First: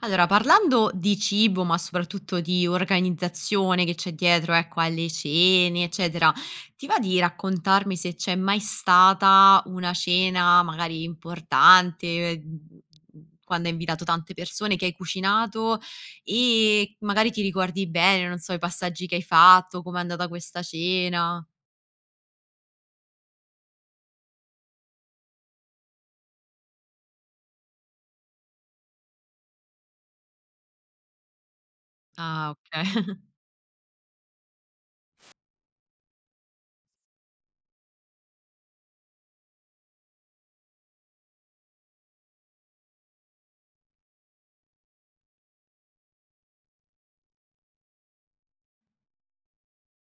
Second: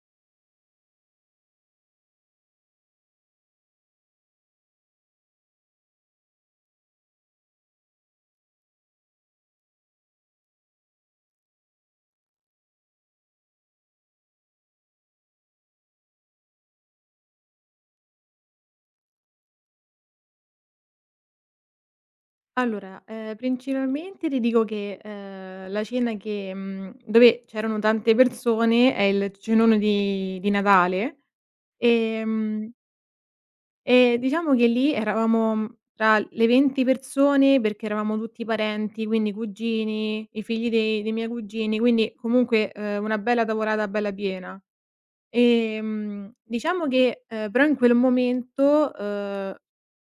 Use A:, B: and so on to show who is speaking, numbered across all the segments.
A: Allora, parlando di cibo, ma soprattutto di organizzazione che c'è dietro, ecco, alle cene, eccetera, ti va di raccontarmi se c'è mai stata una cena magari importante, quando hai invitato tante persone, che hai cucinato e magari ti ricordi bene, non so, i passaggi che hai fatto, com'è andata questa cena?
B: Allora, principalmente ti dico che, la cena dove c'erano tante persone è il cenone di Natale,
A: Ah,
B: ehm,
A: okay.
B: e diciamo che lì eravamo tra le 20 persone perché eravamo tutti parenti, quindi cugini, i figli dei miei cugini, quindi comunque, una bella tavolata bella piena. Diciamo che, però in quel momento,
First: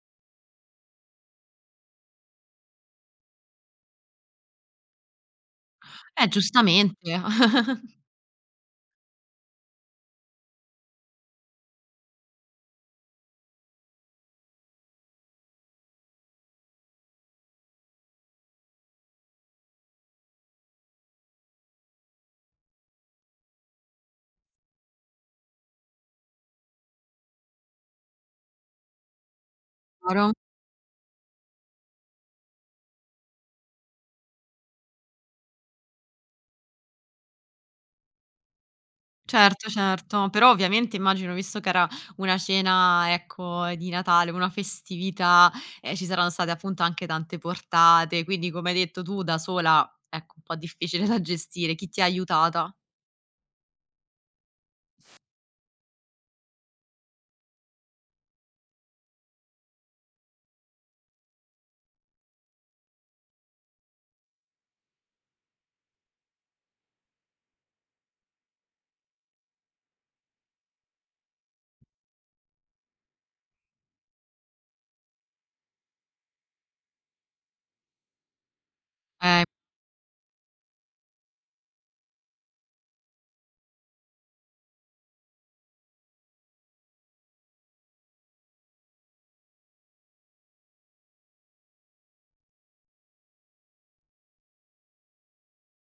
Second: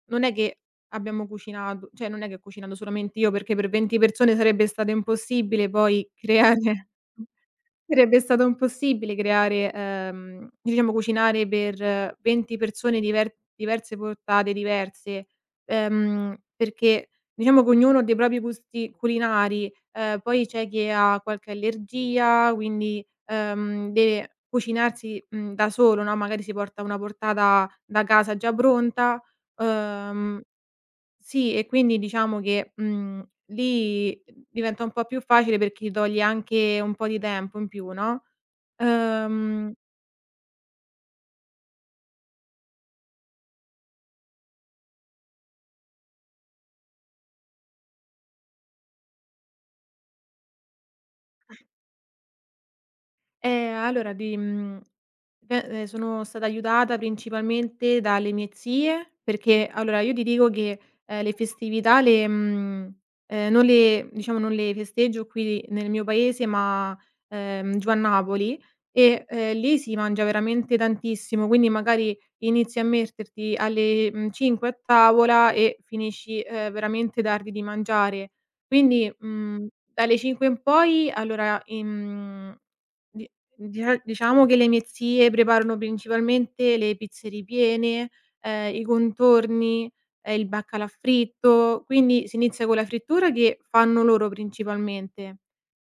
B: non è che abbiamo cucinato, cioè, non è che ho cucinato solamente io, perché per 20 persone sarebbe stato impossibile poi creare.
A: Giustamente.
B: Sarebbe stato impossibile creare, diciamo, cucinare per 20 persone diverse portate diverse, perché diciamo che ognuno ha dei propri gusti culinari, poi c'è chi ha qualche allergia, quindi, deve cucinarsi, da solo, no, magari si porta una portata da casa già pronta. uhm sì, e quindi diciamo che, lì diventa un po' più facile perché ti togli anche un po' di tempo in più, no.
A: Certo,
B: ehm
A: certo, però ovviamente immagino, visto che era una cena, ecco, di Natale, una festività, ci saranno state appunto anche tante portate, quindi come hai detto tu da sola, ecco, un po' difficile da gestire. Chi ti ha aiutata?
B: Allora beh, sono stata aiutata principalmente dalle mie zie, perché allora io ti dico che, le festività non le diciamo non le festeggio qui nel mio paese, ma, giù a Napoli e, lì si mangia veramente tantissimo, quindi magari inizi a metterti alle, 5 a tavola e finisci, veramente tardi di mangiare. Quindi,
A: Eh,
B: dalle 5 in poi allora, in di Dia diciamo che le mie zie preparano principalmente le pizze ripiene, i contorni, il baccalà fritto, quindi si inizia con la frittura che fanno loro principalmente.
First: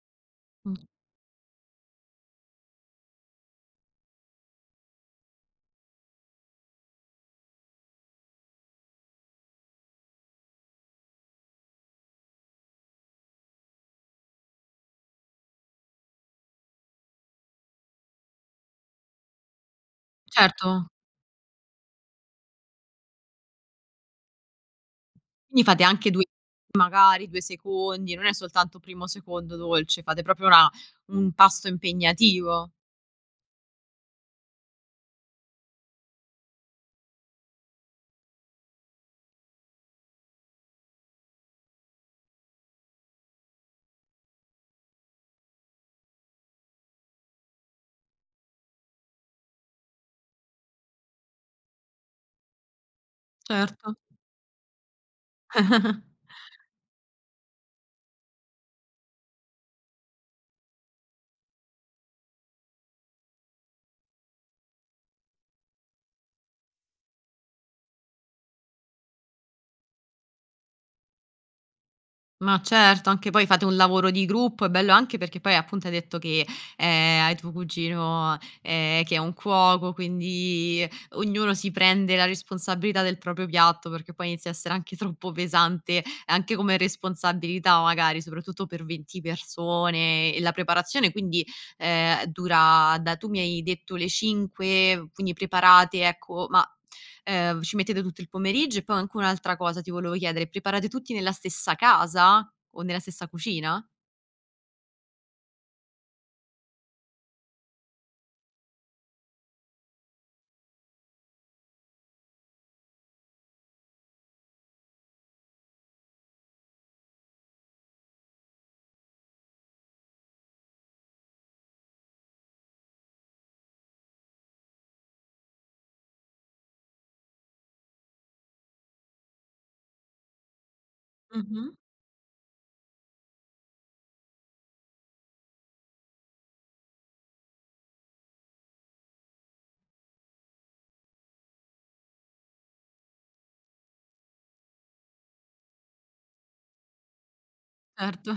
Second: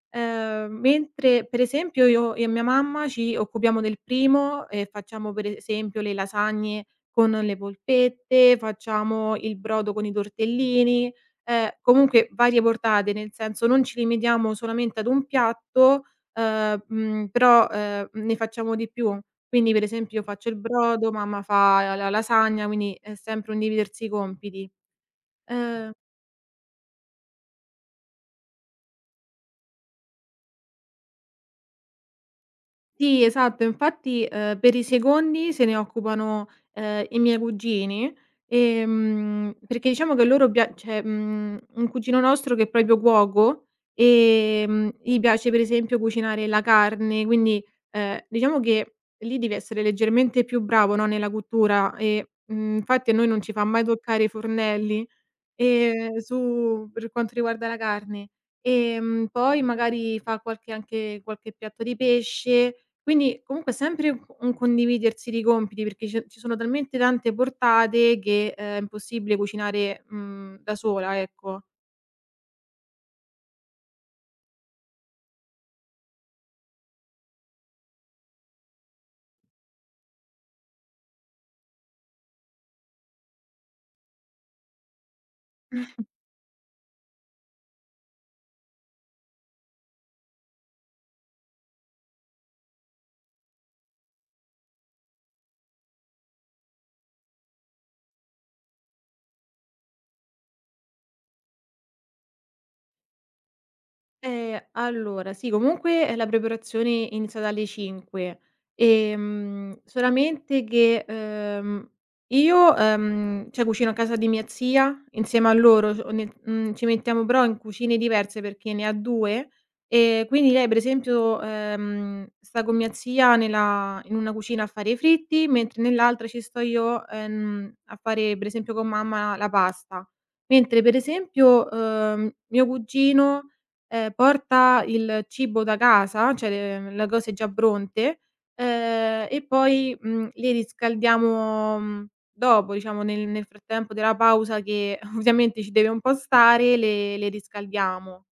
A: mh,
B: Mentre per esempio io e mia mamma ci occupiamo del primo e facciamo per esempio le lasagne con le polpette, facciamo il brodo con i tortellini, comunque varie portate, nel senso non ci limitiamo solamente ad un piatto, però, ne facciamo di più. Quindi per esempio io faccio il
A: certo.
B: brodo, mamma fa la lasagna, quindi è sempre un dividersi i compiti.
A: Quindi fate
B: Ehm
A: anche 2, magari 2 secondi, non è soltanto primo, secondo dolce, fate proprio una un pasto impegnativo.
B: Sì, esatto. Infatti, per i secondi se ne occupano, i miei cugini, perché diciamo che loro pia cioè, mhmm, un cugino nostro che è proprio cuoco, gli piace per esempio cucinare la carne, quindi, diciamo che lì devi essere leggermente più bravo, no, nella cottura e, infatti a noi non ci fa mai
A: Certo.
B: toccare i fornelli. Su Per quanto riguarda la carne. Poi magari fa qualche piatto di pesce, quindi comunque sempre un condividersi di compiti, perché ce ci sono talmente tante portate che è impossibile cucinare, da sola, ecco.
A: Ma certo, anche poi fate un lavoro di gruppo, è bello anche perché poi appunto hai detto che, hai tuo cugino, che è un cuoco, quindi ognuno si prende la responsabilità del proprio piatto, perché poi inizia a essere anche troppo pesante, anche come responsabilità magari, soprattutto per 20 persone e la preparazione quindi, dura da tu mi hai detto le 5, quindi preparate, ecco, ma ci mettete tutto il pomeriggio? E poi anche un'altra cosa ti volevo chiedere: preparate tutti nella stessa casa o nella stessa cucina?
B: Allora sì, comunque, la preparazione è iniziata alle 5, solamente che, io, cioè cucino a casa di mia zia insieme a loro, ci mettiamo però in cucine diverse perché ne ha 2, quindi lei per esempio, sta con mia zia nella in una cucina a fare i fritti, mentre nell'altra ci sto io, a fare per esempio con mamma la pasta. Mentre per
A: Mh-mh,
B: esempio, mio cugino porta il cibo da casa, cioè le cose già pronte, e poi, li riscaldiamo, dopo, diciamo nel frattempo della pausa che ovviamente ci deve un po' stare, le riscaldiamo.
A: certo.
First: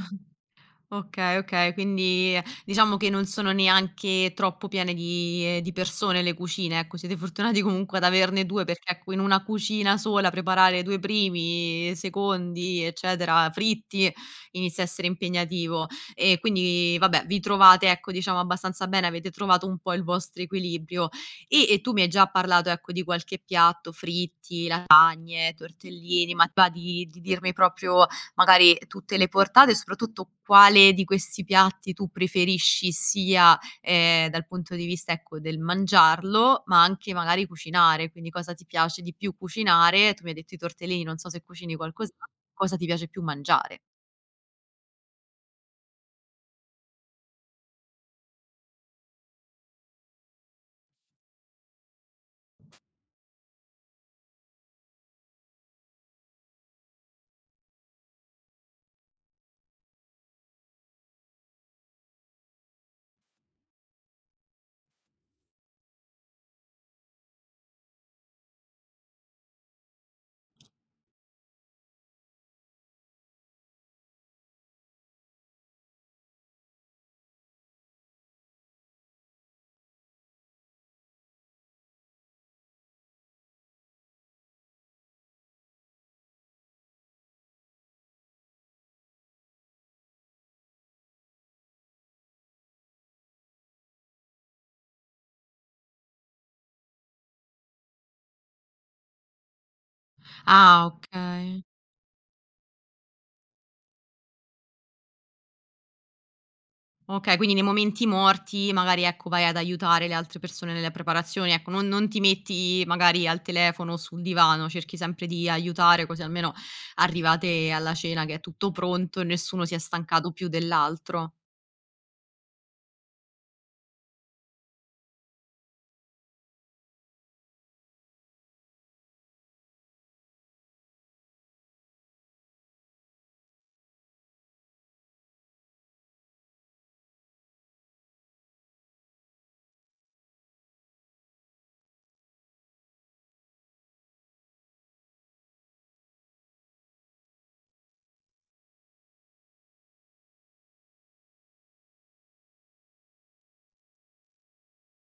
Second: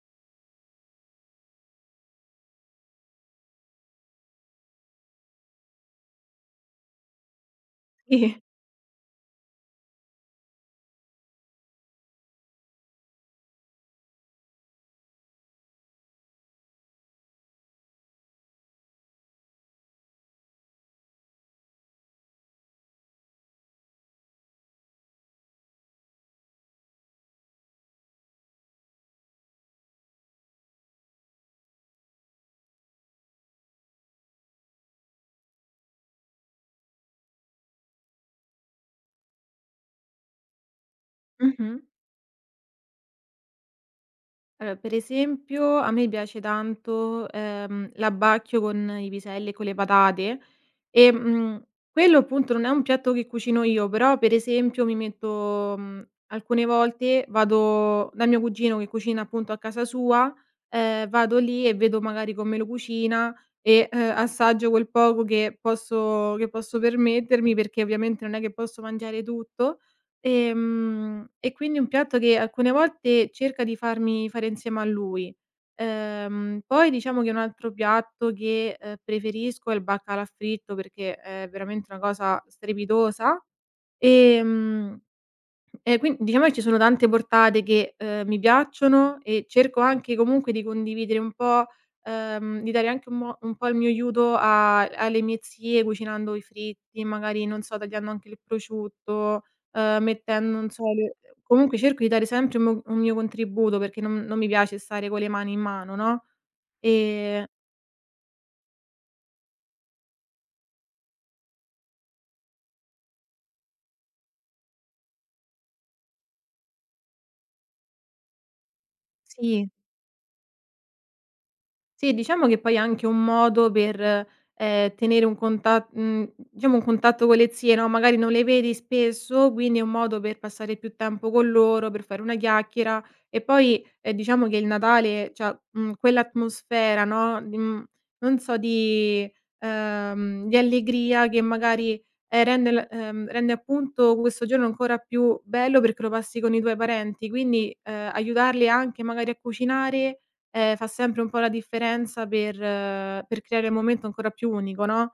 A: Okay, okay, quindi diciamo che non sono neanche troppo piene di persone le cucine, ecco, siete fortunati comunque ad
B: Sì.
A: averne 2 perché, ecco, in una cucina sola preparare 2 primi, secondi, eccetera, fritti, inizia a essere impegnativo. E quindi vabbè, vi trovate, ecco, diciamo abbastanza bene, avete trovato un po' il vostro equilibrio. E tu mi hai già parlato, ecco, di qualche piatto, fritti, lasagne, tortellini, ma ti va di dirmi proprio magari tutte le portate e soprattutto quale di questi piatti tu preferisci sia, dal punto di vista, ecco, del mangiarlo, ma anche magari cucinare, quindi cosa ti piace di più cucinare. Tu mi hai detto i tortellini, non so se cucini
B: Mh-mh.
A: qualcos'a cosa ti piace più mangiare.
B: Allora, per esempio a me piace tanto, l'abbacchio con i piselli e con le patate. E, quello appunto non è un piatto che cucino io, però per esempio alcune volte vado dal mio cugino che cucina appunto a casa sua, vado lì e vedo magari come lo cucina e, assaggio quel poco che posso permettermi, perché ovviamente non è che posso mangiare tutto. E quindi è un piatto che alcune volte cerca di farmi fare insieme a lui. Poi diciamo che un altro piatto che, preferisco è il baccalà fritto perché è veramente una cosa strepitosa. Ehm e quin Diciamo che ci sono tante portate che, mi piacciono e cerco anche comunque di condividere un po', di dare anche un po' il mio aiuto a alle mie zie cucinando i fritti, magari, non so, tagliando anche il prosciutto, mettendo, non so,
A: Ah,
B: le
A: okay.
B: comunque cerco di dare sempre un mio contributo perché non mi piace stare con le mani in mano, no,
A: Okay,
B: ehm
A: quindi nei momenti morti magari, ecco, vai ad aiutare le altre persone nelle preparazioni, ecco, non ti metti magari al telefono o sul divano, cerchi sempre di aiutare, così almeno arrivate alla cena che è tutto pronto e nessuno
B: sì.
A: si è stancato più dell'altro.
B: Sì, diciamo che poi è anche un modo per, tenere diciamo un contatto con le zie, no, magari non le vedi spesso, quindi è un modo per passare più tempo con loro, per fare una chiacchiera e poi, diciamo che il Natale c'ha, quell'atmosfera, no, di, non so, di allegria che magari, rende appunto questo giorno ancora più bello perché lo passi con i tuoi parenti, quindi, aiutarli anche magari a cucinare. Fa sempre un po' la differenza per creare un momento ancora più unico, no.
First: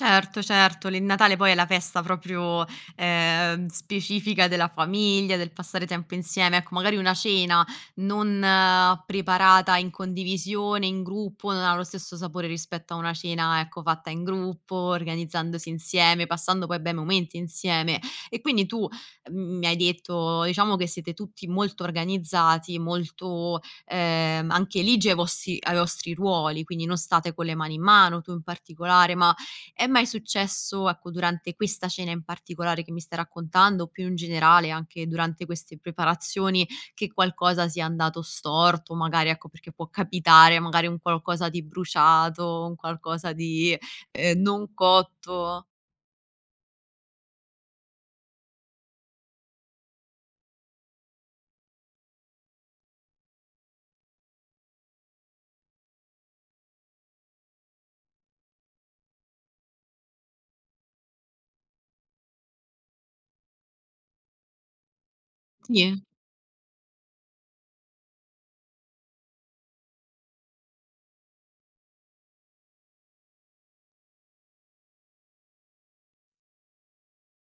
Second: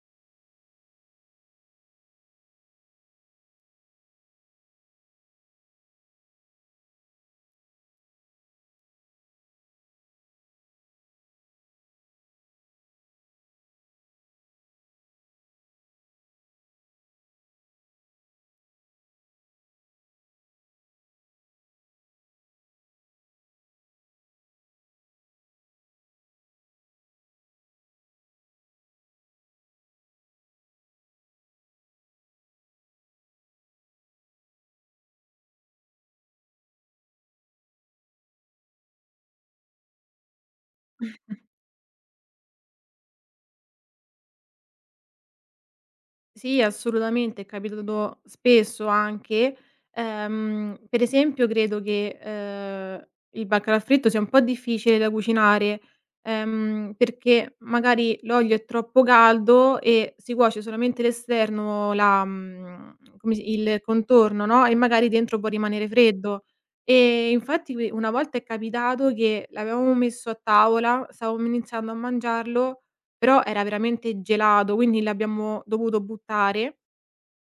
A: Certo, certo, l il Natale poi è la festa proprio, specifica della famiglia, del passare tempo insieme. Ecco, magari una cena non preparata in condivisione, in gruppo, non ha lo stesso sapore rispetto a una cena, ecco, fatta in gruppo, organizzandosi insieme, passando poi bei momenti insieme. E quindi tu, mi hai detto, diciamo che siete tutti molto organizzati, molto, anche ligi ai vostri ruoli, quindi non state con le mani in mano, tu in particolare, ma è mai successo, ecco, durante questa cena in particolare che mi stai raccontando, o più in generale anche durante queste preparazioni, che qualcosa sia andato storto, magari ecco, perché può capitare, magari un qualcosa di bruciato, un qualcosa di, non cotto?
B: Sì, assolutamente, è capitato spesso anche. Per esempio credo che, il baccalà fritto sia un po' difficile da cucinare, perché magari l'olio è troppo caldo e si cuoce solamente l'esterno, la mhmm, come si il contorno, no, e magari dentro può rimanere
A: Sì?
B: freddo. Infatti qui una volta è capitato che l'avevamo messo a tavola, stavamo iniziando a mangiarlo però era veramente gelato, quindi l'abbiamo dovuto buttare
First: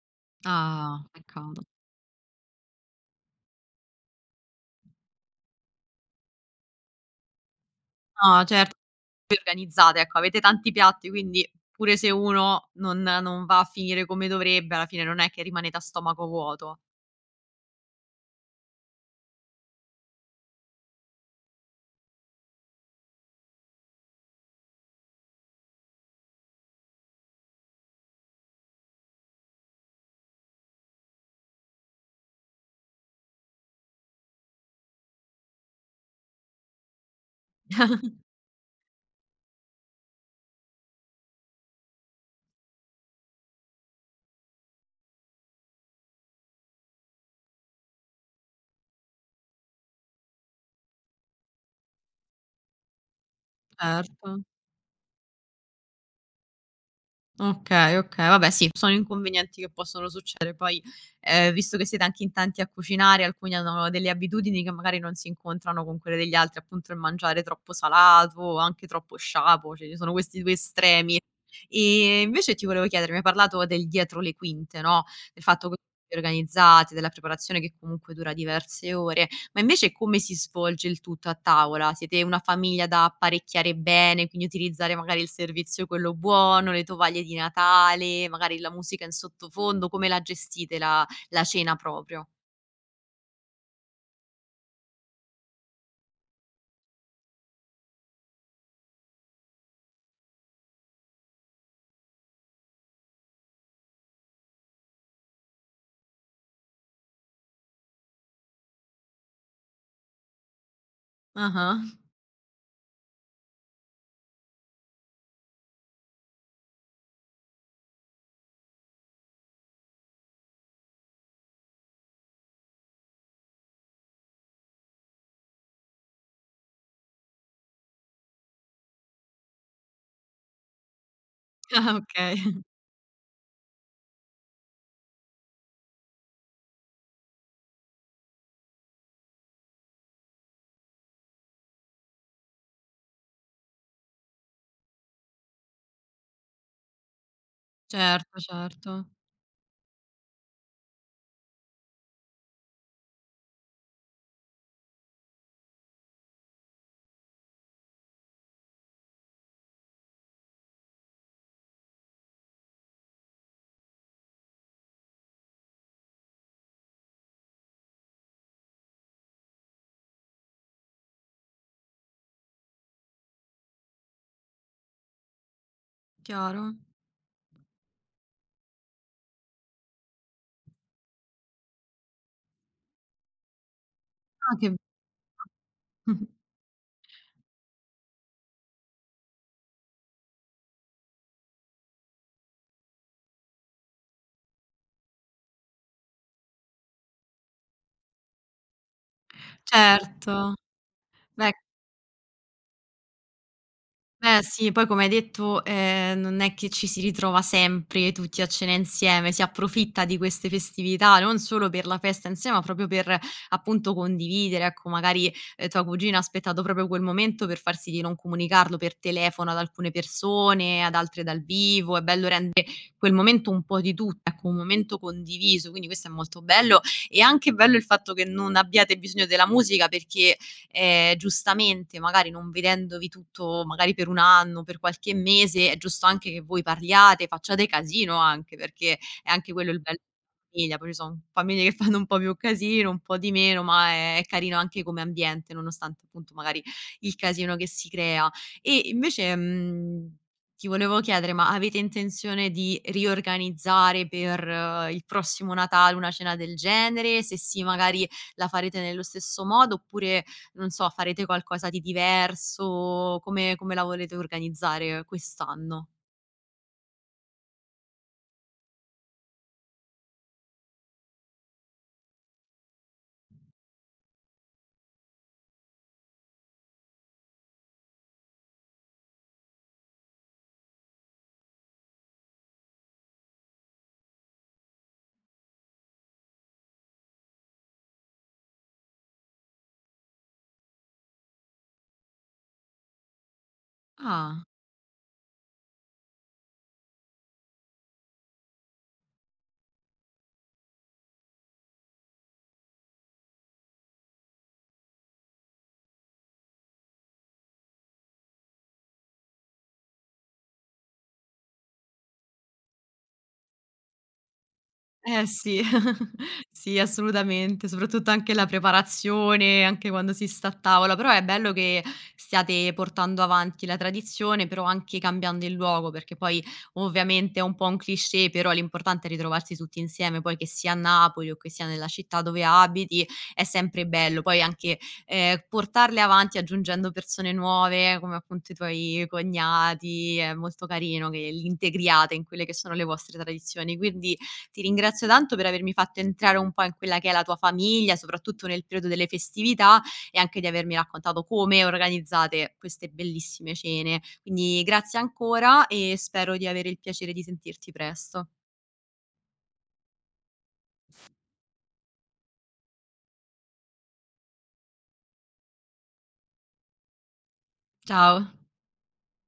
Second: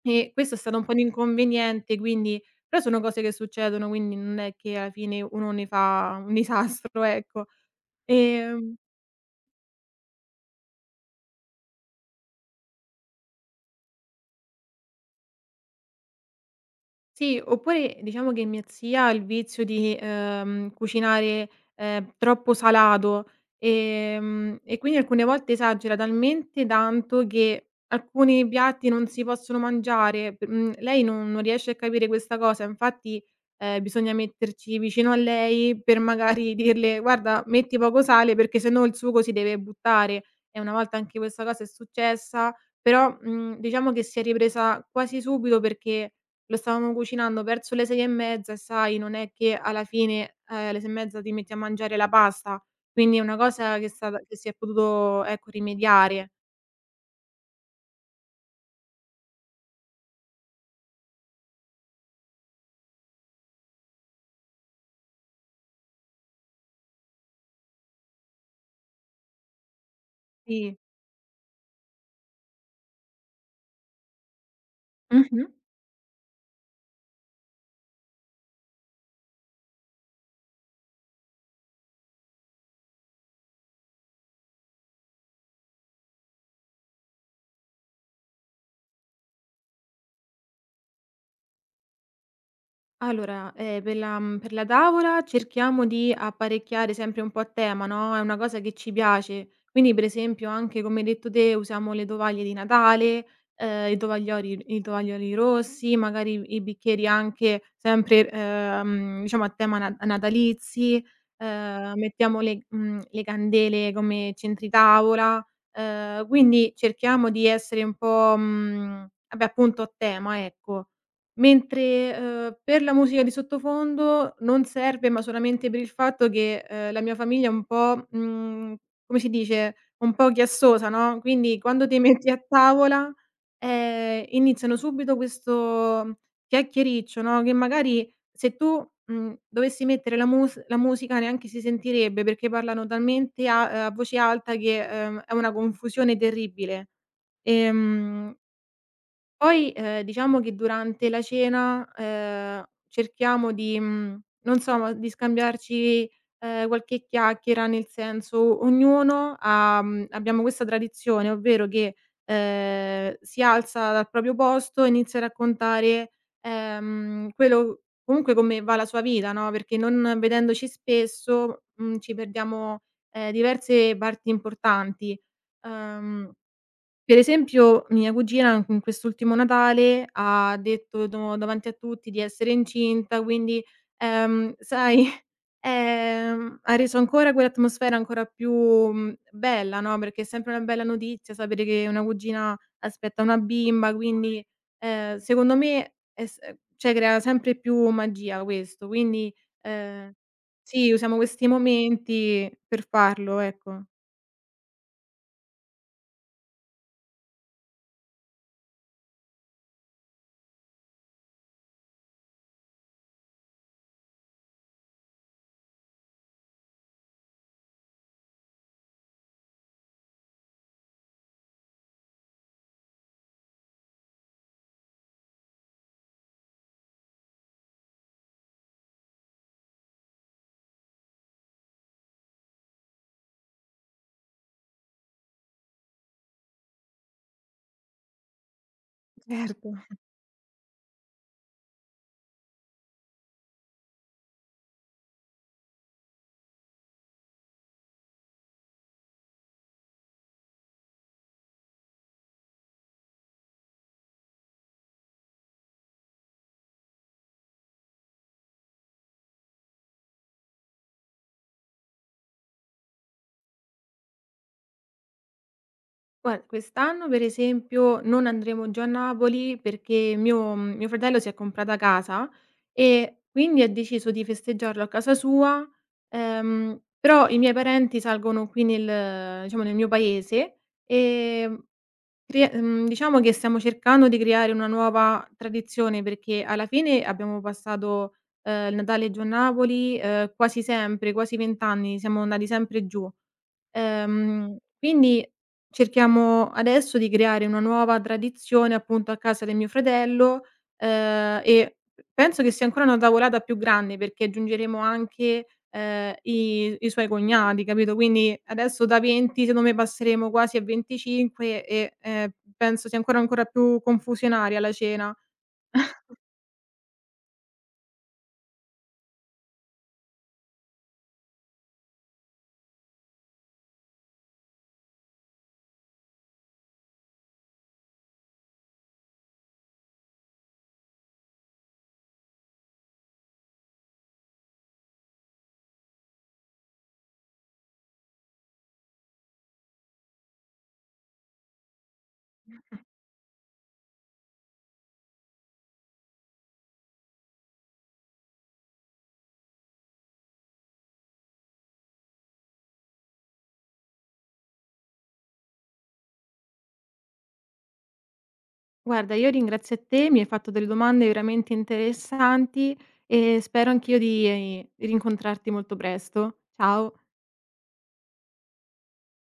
B: e questo è stato un po' un
A: Ah, peccato.
B: inconveniente. Quindi però sono cose che succedono, quindi non è che alla fine uno ne fa un disastro, ecco.
A: No,
B: Ehm
A: certo, voi organizzate, ecco, avete tanti piatti, quindi pure se uno non va a finire come dovrebbe, alla fine non è che rimanete a stomaco vuoto.
B: Sì, oppure diciamo che mia zia ha il vizio di, cucinare, troppo salato, e quindi alcune volte esagera talmente tanto che alcuni piatti non si possono mangiare. Lei non riesce a capire questa cosa, infatti, bisogna metterci vicino a lei per magari dirle: "Guarda, metti poco sale perché sennò il sugo si deve buttare". E una volta anche questa cosa è successa, però, diciamo che si è ripresa quasi subito perché lo stavamo cucinando verso le 6 e mezza e sai, non è che alla fine, alle 6 e mezza ti metti a mangiare la pasta, quindi è una cosa che è stata
A: Certo.
B: che si è potuto, ecco, rimediare.
A: Okay, okay, vabbè sì, sono inconvenienti che possono succedere. Poi, visto che siete anche in tanti a cucinare, alcuni hanno delle abitudini che magari non si incontrano con quelle degli altri, appunto il mangiare troppo salato o anche troppo sciapo, cioè ci sono questi 2
B: Sì.
A: estremi. Invece ti volevo chiedere, mi hai parlato del dietro le quinte, no, del
B: Mh-mh.
A: fatto che organizzati, della preparazione che comunque dura diverse ore. Ma invece come si svolge il tutto a tavola? Siete una famiglia da apparecchiare bene, quindi utilizzare magari il servizio quello buono, le tovaglie di Natale, magari la musica in sottofondo, come la gestite la cena proprio?
B: Allora, per per la tavola cerchiamo di apparecchiare sempre un po' a tema, no, è una cosa che ci piace. Quindi, per esempio, anche come hai detto te, usiamo le tovaglie di Natale, i tovaglioli rossi, magari i bicchieri anche sempre, diciamo a tema na natalizi,
A: Ah-ah.
B: mettiamo le candele come centri tavola, quindi cerchiamo di essere un po', vabbè appunto a tema, ecco. Mentre, per la musica di sottofondo non serve, ma solamente per il fatto che, la mia famiglia è un po', come si dice, un po' chiassosa, no, quindi quando ti
A: Ah,
B: metti
A: okay.
B: a tavola, iniziano subito questo chiacchiericcio, no, che magari se tu, dovessi mettere la musica neanche si sentirebbe, perché parlano talmente a voce alta che, è una confusione terribile. Ehm
A: Certo, certo.
B: Poi, diciamo che durante la cena, cerchiamo di non so, ma di scambiarci, qualche chiacchiera, nel senso ognuno ha abbiamo questa tradizione, ovvero che, si alza dal proprio posto e inizia a raccontare, quello comunque come va la sua vita, no, perché non vedendoci spesso, ci perdiamo, diverse parti importanti. Uhm
A: Chiaro.
B: per esempio mia cugina anche in quest'ultimo Natale ha detto do davanti a tutti di essere incinta, quindi,
A: Ah, che bello.
B: sai, ha reso ancora quell'atmosfera ancora più, bella, no, perché è sempre una bella notizia sapere che una cugina aspetta una bimba, quindi, secondo me è s cioè crea sempre più magia questo, quindi, ehm
A: Certo.
B: sì, usiamo questi
A: Beh,
B: momenti per farlo, ecco.
A: beh sì, poi come hai detto, non è che ci si ritrova sempre tutti a cena insieme, si approfitta di queste festività, non solo per la festa insieme, ma proprio per appunto condividere, ecco magari, tua cugina ha aspettato proprio quel momento per far sì di non comunicarlo per telefono ad alcune persone, ad altre dal vivo. È bello rendere quel momento un po' di tutti, ecco un momento condiviso, quindi questo è molto bello. E anche bello il fatto che non abbiate bisogno della musica perché giustamente magari non vedendovi tutto magari per 1 anno, per qualche mese, è giusto anche che voi parliate, facciate casino anche, perché è anche
B: Certo.
A: quello il bello della famiglia, poi ci son famiglie che fanno un po' più casino, un po' di meno, ma è carino anche come ambiente, nonostante appunto magari il casino che si crea. E invece, ti volevo chiedere, ma avete intenzione di riorganizzare per il prossimo Natale una cena del genere? Se sì, magari la farete nello stesso modo oppure non so, farete qualcosa di diverso? Come la volete organizzare quest'anno?
B: Guarda, quest'anno per esempio non andremo giù a Napoli perché mio fratello si è comprata casa e quindi ha deciso di festeggiarlo a casa sua, però i miei parenti salgono qui nel, diciamo, nel mio paese, ehm, diciamo che stiamo cercando di creare una nuova tradizione perché alla fine abbiamo passato, il Natale giù a Napoli, quasi sempre, quasi 20 anni siamo andati sempre giù.
A: Ah.
B: Quindi cerchiamo adesso di creare una nuova tradizione appunto a casa del mio fratello, e penso che sia ancora una tavolata più grande perché aggiungeremo anche, i suoi cognati, capito, quindi adesso da 20 secondo me passeremo quasi a 25 e, penso sia ancora più confusionaria la cena.
A: Eh sì, sì assolutamente, soprattutto anche la preparazione, anche quando si sta a tavola, però è bello che stiate portando avanti la tradizione, però anche cambiando il luogo, perché poi ovviamente è un po' un cliché, però l'importante è ritrovarsi tutti insieme, poi che sia a Napoli o che sia nella città dove abiti, è sempre bello. Poi anche, portarle avanti aggiungendo persone nuove, come appunto i tuoi cognati, è molto carino che li integriate in quelle che sono le vostre tradizioni, quindi ti ringrazio tanto per avermi fatto entrare un po' in quella che è la tua famiglia, soprattutto nel periodo delle festività e anche di avermi raccontato come organizzate queste bellissime cene. Quindi grazie ancora e spero di avere il piacere di sentirti presto.
B: Guarda, io ringrazio te, mi hai fatto delle domande veramente interessanti e spero anch'io di rincontrarti molto presto. Ciao.
A: Ciao.